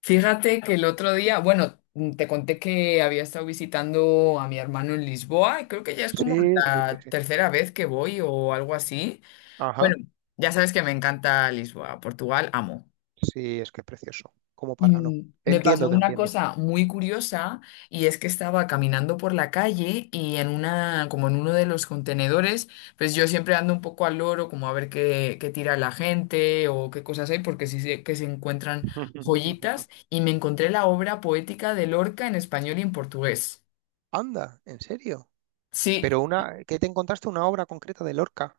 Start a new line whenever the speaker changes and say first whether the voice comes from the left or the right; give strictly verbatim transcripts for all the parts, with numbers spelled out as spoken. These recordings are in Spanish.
left: Fíjate que el otro día, bueno, mm, te conté que había estado visitando a mi hermano en Lisboa y creo que ya es como
right: Sí, sí,
left: la tercera vez que voy o algo así.
right: ajá.
left: Bueno, ya sabes que me encanta Lisboa, Portugal, amo.
right: Sí, es que es precioso. Como para no.
left: Mm,
right: Te
left: Me pasó
right: entiendo, te
left: una
right: entiendo.
left: cosa muy curiosa y es que estaba caminando por la calle y en una, como en uno de los contenedores, pues yo siempre ando un poco al loro, como a ver qué, qué tira la gente o qué cosas hay, porque sí sé que se encuentran joyitas y me encontré la obra poética de Lorca en español y en portugués.
right: Anda, ¿en serio?
left: Sí,
right: Pero una, ¿qué te encontraste una obra concreta de Lorca?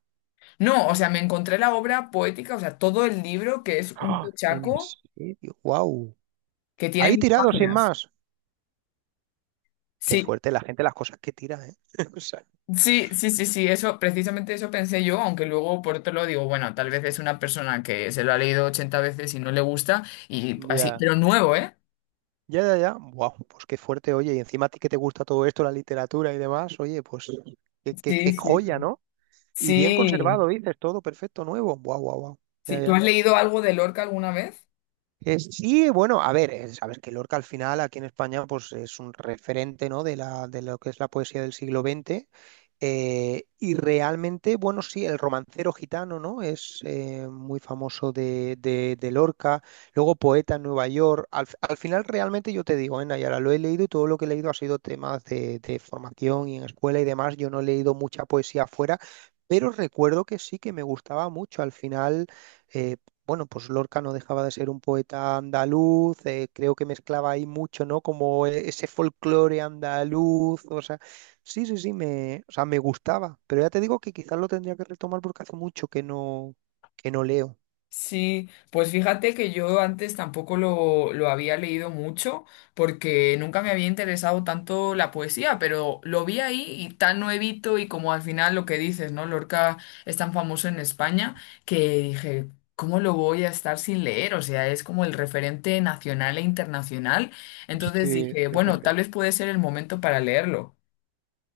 left: no, o sea, me encontré la obra poética, o sea, todo el libro que es un
right: ¡Ah! ¿En
left: tochaco
right: serio? ¡Wow!
left: que tiene
right: Ahí
left: mil
right: tirado sin
left: páginas.
right: más. Qué
left: Sí.
right: fuerte la gente las cosas que tira, ¿eh? O sea,
left: Sí, sí, sí, sí, eso, precisamente eso pensé yo, aunque luego por otro lado digo, bueno, tal vez es una persona que se lo ha leído ochenta veces y no le gusta, y así,
right: ya.
left: pero nuevo, ¿eh?
right: Ya, ya, ya. Wow, pues qué fuerte, oye. Y encima a ti que te gusta todo esto, la literatura y demás, oye, pues qué, qué-
left: Sí,
right: qué
left: sí,
right: joya,
left: sí.
right: ¿no? Y bien
left: Sí,
right: conservado, dices, todo perfecto, nuevo. Wow, wow, wow. Ya,
left: sí. ¿Tú
right: ya.
left: has leído algo de Lorca alguna vez?
right: Eh, sí, bueno, a ver, eh, sabes que Lorca al final aquí en España pues es un referente, ¿no?, de la, de lo que es la poesía del siglo veinte. Eh, y realmente, bueno, sí, el romancero gitano, ¿no? Es eh, muy famoso de, de- de Lorca. Luego poeta en Nueva York. Al, fi- al final realmente yo te digo, ¿eh?, Nayara, lo he leído y todo lo que he leído ha sido temas de, de formación y en escuela y demás. Yo no he leído mucha poesía afuera, pero recuerdo que sí que me gustaba mucho. Al final... eh, bueno, pues Lorca no dejaba de ser un poeta andaluz, eh, creo que mezclaba ahí mucho, ¿no? Como e- ese folclore andaluz, o sea, sí, sí, sí, me, o sea, me gustaba, pero ya te digo que quizás lo tendría que retomar porque hace mucho que no, que no leo.
left: Sí, pues fíjate que yo antes tampoco lo, lo había leído mucho porque nunca me había interesado tanto la poesía, pero lo vi ahí y tan nuevito y como al final lo que dices, ¿no? Lorca es tan famoso en España que dije, ¿cómo lo voy a estar sin leer? O sea, es como el referente nacional e internacional. Entonces
right: Sí,
left: dije,
right: sí, sí,
left: bueno,
right: sí.
left: tal vez puede ser el momento para leerlo.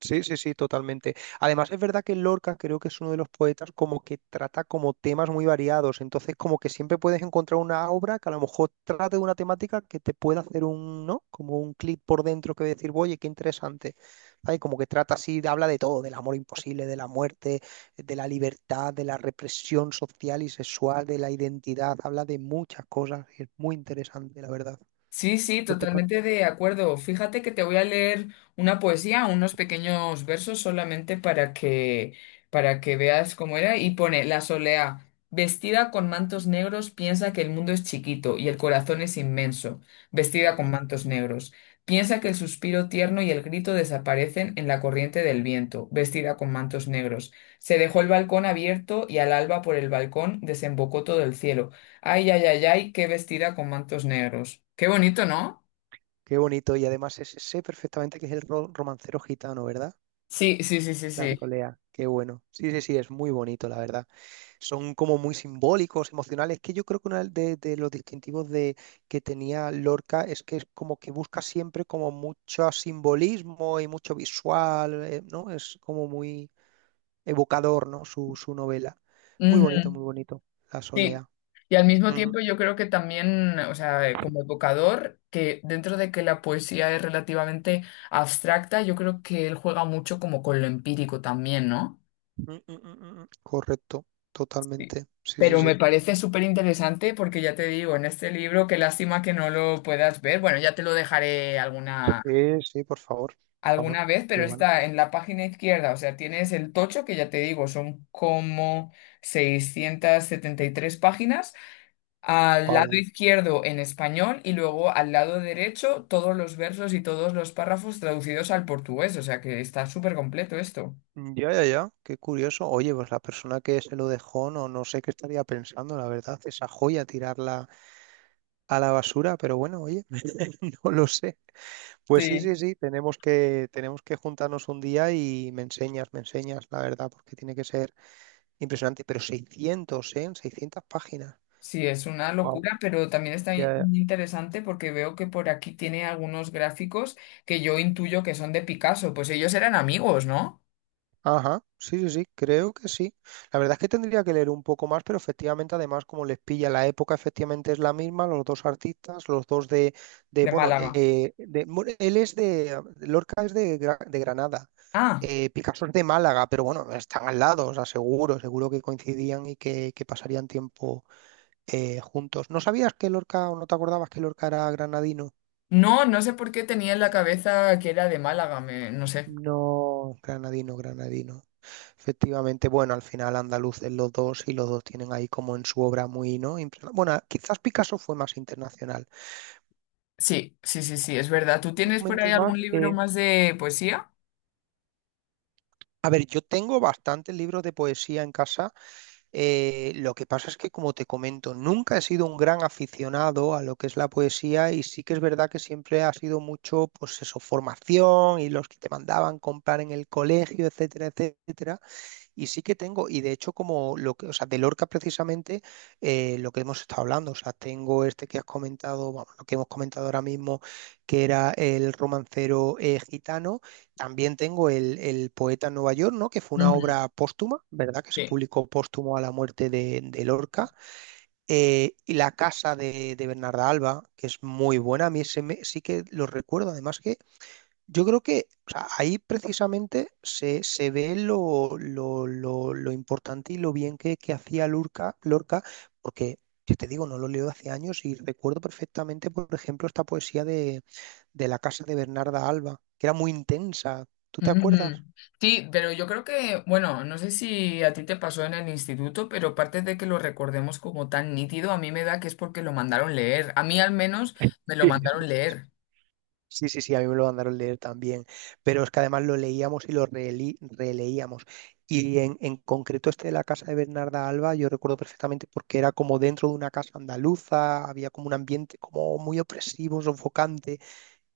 right: Sí, sí, sí, totalmente. Además, es verdad que Lorca creo que es uno de los poetas como que trata como temas muy variados, entonces como que siempre puedes encontrar una obra que a lo mejor trate de una temática que te pueda hacer un, ¿no?, como un clic por dentro que decir, oye, qué interesante. ¿Sabes? Como que trata así, habla de todo, del amor imposible, de la muerte, de la libertad, de la represión social y sexual, de la identidad, habla de muchas cosas y es muy interesante, la verdad.
left: Sí, sí,
right: ¿No te parece?
left: totalmente de acuerdo. Fíjate que te voy a leer una poesía, unos pequeños versos solamente para que para que veas cómo era y pone la solea vestida con mantos negros piensa que el mundo es chiquito y el corazón es inmenso, vestida con
right: Ujú.
left: mantos negros. Piensa que el suspiro tierno y el grito desaparecen en la corriente del viento, vestida con mantos negros. Se dejó el balcón abierto y al alba por el balcón desembocó todo el cielo. Ay, ay, ay, ay, qué vestida con mantos negros. Qué bonito, ¿no?
right: Qué bonito, y además ese sé perfectamente que es el ro- romancero gitano, ¿verdad?
left: Sí, sí, sí, sí,
right: Las
left: sí.
right: poleas, qué bueno. Sí, sí, sí, es muy bonito, la verdad. Son como muy simbólicos, emocionales, que yo creo que uno de, de los distintivos de, que tenía Lorca es que es como que busca siempre como mucho simbolismo y mucho visual, eh, ¿no? Es como muy evocador, ¿no? Su, su novela. Es muy
left: Ujú.
right: bonito, muy bonito, La
left: Sí.
right: Solea.
left: Y al mismo
right: Ujú.
left: tiempo yo creo que también, o sea, eh, como evocador, que dentro de que la poesía es relativamente abstracta, yo creo que él juega mucho como con lo empírico también, ¿no?
right: Mm, mm, mm, mm, mm. Correcto,
left: Sí.
right: totalmente. Sí, sí,
left: Pero me
right: sí.
left: parece súper interesante porque ya te digo, en este libro, qué lástima que no lo puedas ver. Bueno, ya te lo dejaré alguna
right: Sí, sí, por favor, por favor.
left: alguna vez,
right: Qué
left: pero
right: bueno.
left: está en la página izquierda, o sea, tienes el tocho, que ya te digo, son como seiscientas setenta y tres páginas, al lado
right: Wow.
left: izquierdo en español y luego al lado derecho todos los versos y todos los párrafos traducidos al portugués, o sea que está súper completo esto.
right: Ya, ya, ya, qué curioso. Oye, pues la persona que se lo dejó, no, no sé qué estaría pensando, la verdad, esa joya tirarla a la basura, pero bueno, oye, no lo sé. Pues sí, sí,
left: Sí.
right: sí, tenemos que, tenemos que juntarnos un día y me enseñas, me enseñas, la verdad, porque tiene que ser impresionante. Pero seiscientos, ¿eh? Seiscientas páginas.
left: Sí, es una
right: Wow.
left: locura, pero también está in- interesante porque veo que por aquí tiene algunos gráficos que yo intuyo que son de Picasso, pues ellos eran amigos, ¿no?
right: Ajá, sí, sí, sí, creo que sí. La verdad es que tendría que leer un poco más, pero efectivamente, además, como les pilla la época, efectivamente es la misma, los dos artistas, los dos de, de
left: De
right: bueno,
left: Málaga.
right: eh, de- mu- él es de, Lorca es de, Gra- de Granada,
left: Ah.
right: eh, Picasso es de Málaga, pero bueno, están al lado, o sea, seguro, seguro que coincidían y que, que pasarían tiempo eh, juntos. ¿No sabías que Lorca, o no te acordabas que Lorca era granadino?
left: No, no sé por qué tenía en la cabeza que era de Málaga, me- no sé.
right: No, granadino, granadino. Efectivamente, bueno, al final andaluz es los dos y los dos tienen ahí como en su obra muy, ¿no? Imprena- Bueno, quizás Picasso fue más internacional.
left: Sí, sí, sí, sí, es verdad. ¿Tú
right: ¿Qué
left: tienes por
right: comentes
left: ahí
right: más?
left: algún libro
right: Eh,
left: más de poesía?
right: a ver, yo tengo bastantes libros de poesía en casa. Eh, lo que pasa es que, como te comento, nunca he sido un gran aficionado a lo que es la poesía y sí que es verdad que siempre ha sido mucho, pues eso, formación y los que te mandaban comprar en el colegio, etcétera, etcétera. Y sí que tengo, y de hecho como lo que, o sea, de Lorca precisamente eh, lo que hemos estado hablando, o sea, tengo este que has comentado, vamos, lo que hemos comentado ahora mismo, que era el romancero eh, gitano, también tengo el, el poeta en Nueva York, ¿no? Que fue una
left: Ujú.
right: obra póstuma, ¿verdad? Que se
left: Sí.
right: publicó póstumo a la muerte de, de Lorca. Eh, y La casa de, de Bernarda Alba, que es muy buena, a mí ese me- sí que lo recuerdo, además que yo creo que o sea, ahí precisamente se, se ve lo, lo- lo- lo importante y lo bien que, que hacía Lorca, Lorca, porque yo te digo, no lo leo hace años y recuerdo perfectamente, por ejemplo, esta poesía de, de La casa de Bernarda Alba, que era muy intensa. ¿Tú te acuerdas?
left: Ujú. Sí, pero yo creo que, bueno, no sé si a ti te pasó en el instituto, pero aparte de que lo recordemos como tan nítido, a mí me da que es porque lo mandaron leer. A mí al menos me lo mandaron leer.
right: Sí, sí, sí, a mí me lo mandaron leer también, pero es que además lo leíamos y lo releí- releíamos. Y en, en concreto este de la casa de Bernarda Alba, yo recuerdo perfectamente porque era como dentro de una casa andaluza, había como un ambiente como muy opresivo, sofocante.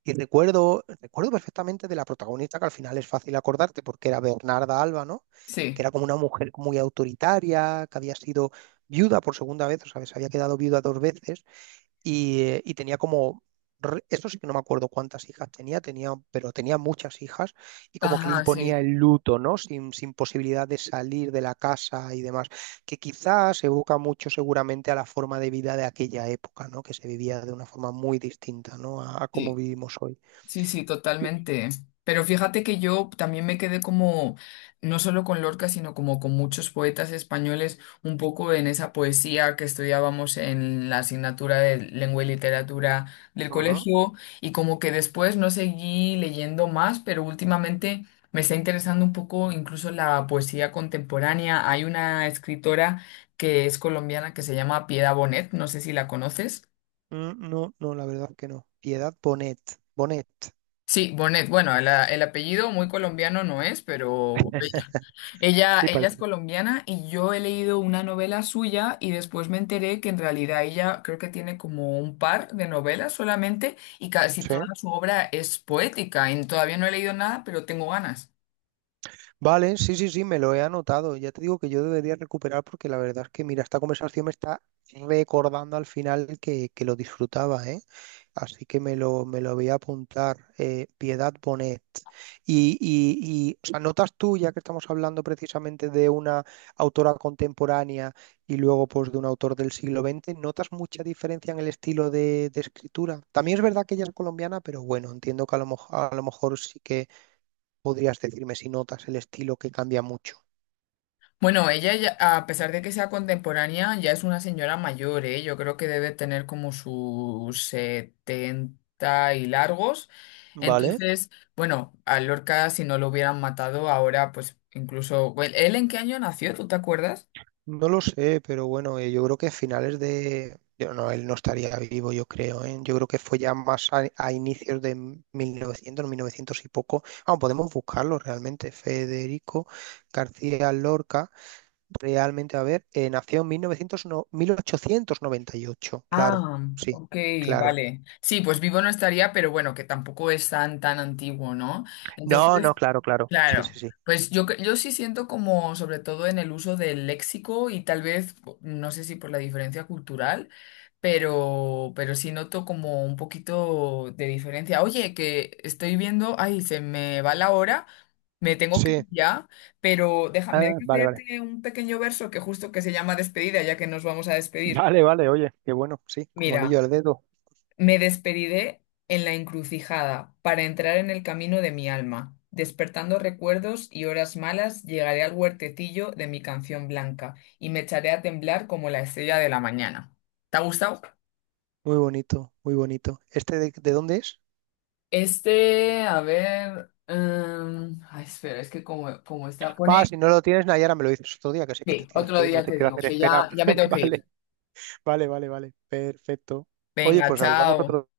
right: Y recuerdo, recuerdo perfectamente de la protagonista, que al final es fácil acordarte porque era Bernarda Alba, ¿no? Que
left: Sí.
right: era como una mujer muy autoritaria, que había sido viuda por segunda vez, o sea, que se había quedado viuda dos veces y, eh, y tenía como, re- esto sí que no me acuerdo cuántas hijas tenía, tenía, pero tenía muchas hijas y como que le
left: Ajá, sí.
right: imponía el luto, ¿no? Sin, sin posibilidad de salir de la casa y demás, que quizás evoca mucho seguramente a la forma de vida de aquella época, ¿no? Que se vivía de una forma muy distinta, ¿no? A, a cómo
left: Sí.
right: vivimos hoy.
left: Sí, sí,
right: Y...
left: totalmente. Pero fíjate que yo también me quedé como, no solo con Lorca, sino como con muchos poetas españoles, un poco en esa poesía que estudiábamos en la asignatura de lengua y literatura del
right: Ujú.
left: colegio, y como que después no seguí leyendo más, pero últimamente me está interesando un poco incluso la poesía contemporánea. Hay una escritora que es colombiana que se llama Piedad Bonet, no sé si la conoces.
right: Mm, no, no, la verdad que no. Piedad Bonet, Bonet.
left: Sí, Bonet. Bueno, la- el apellido muy colombiano no es, pero ella, ella
right: Sí,
left: ella es
right: parece.
left: colombiana y yo he leído una novela suya y después me enteré que en realidad ella creo que tiene como un par de novelas solamente y casi toda
right: Sí.
left: su obra es poética. Y todavía no he leído nada, pero tengo ganas.
right: Vale, sí, sí, sí, me lo he anotado. Ya te digo que yo debería recuperar porque la verdad es que, mira, esta conversación me está recordando al final que, que lo disfrutaba, ¿eh? Así que me lo, me lo voy a apuntar. eh, Piedad Bonet. Y, y, y, o sea, notas tú, ya que estamos hablando precisamente de una autora contemporánea y luego pues de un autor del siglo veinte, ¿notas mucha diferencia en el estilo de, de escritura? También es verdad que ella es colombiana, pero bueno, entiendo que a lo, moj- a lo mejor sí podrías decirme si notas el estilo que cambia mucho.
left: Bueno, ella, ya- a pesar de que sea contemporánea, ya es una señora mayor, ¿eh? Yo creo que debe tener como sus setenta y largos.
right: ¿Vale?
left: Entonces, bueno, a Lorca, si no lo hubieran matado ahora, pues incluso... bueno, ¿él en qué año nació? ¿Tú te acuerdas?
right: No lo sé, pero bueno, eh, yo creo que finales de... Yo no, él no estaría vivo, yo creo, ¿eh? Yo creo que fue ya más a, a inicios de mil novecientos, mil novecientos y poco. Ah, podemos buscarlo realmente. Federico García Lorca, realmente, a ver, eh, nació en mil novecientos, no- mil ochocientos noventa y ocho, claro,
left: Ah,
right: sí,
left: ok,
right: claro.
left: vale. Sí, pues vivo no estaría, pero bueno, que tampoco es tan, tan antiguo, ¿no?
right: No, no,
left: Entonces,
right: claro, claro. Sí, sí,
left: claro,
right: sí.
left: pues yo, cre- yo sí siento como, sobre todo en el uso del léxico y tal vez, no sé si por la diferencia cultural, pero, pero sí noto como un poquito de diferencia. Oye, que estoy viendo, ay, se me va la hora, me tengo que
right: Sí.
left: ir ya, pero déjame, ¿me
right: Ah,
left: dejas
right: vale, vale.
left: leerte un pequeño verso que justo que se llama despedida, ya que nos vamos a despedir?
right: Vale, vale, oye, qué bueno, sí, como anillo
left: Mira.
right: al dedo.
left: Me despedidé en la encrucijada para entrar en el camino de mi alma. Despertando recuerdos y horas malas, llegaré al huertecillo de mi canción blanca y me echaré a temblar como la estrella de la mañana. ¿Te ha gustado?
right: Muy bonito, muy bonito. ¿Este de, de dónde es?
left: Este, a ver. Em, ay, espera, es que como, como está.
right: Ah,
left: Pone.
right: si no lo tienes, Nayara, me lo dices otro día, que sé que te
left: Sí,
right: tienes
left: otro
right: que ir, no
left: día
right: te
left: te
right: quiero
left: digo,
right: hacer
left: que
right: esperar.
left: ya, ya me tengo que
right: Vale,
left: ir.
right: vale, vale, vale. Perfecto. Oye,
left: Venga,
right: pues hablamos
left: chao.
right: otro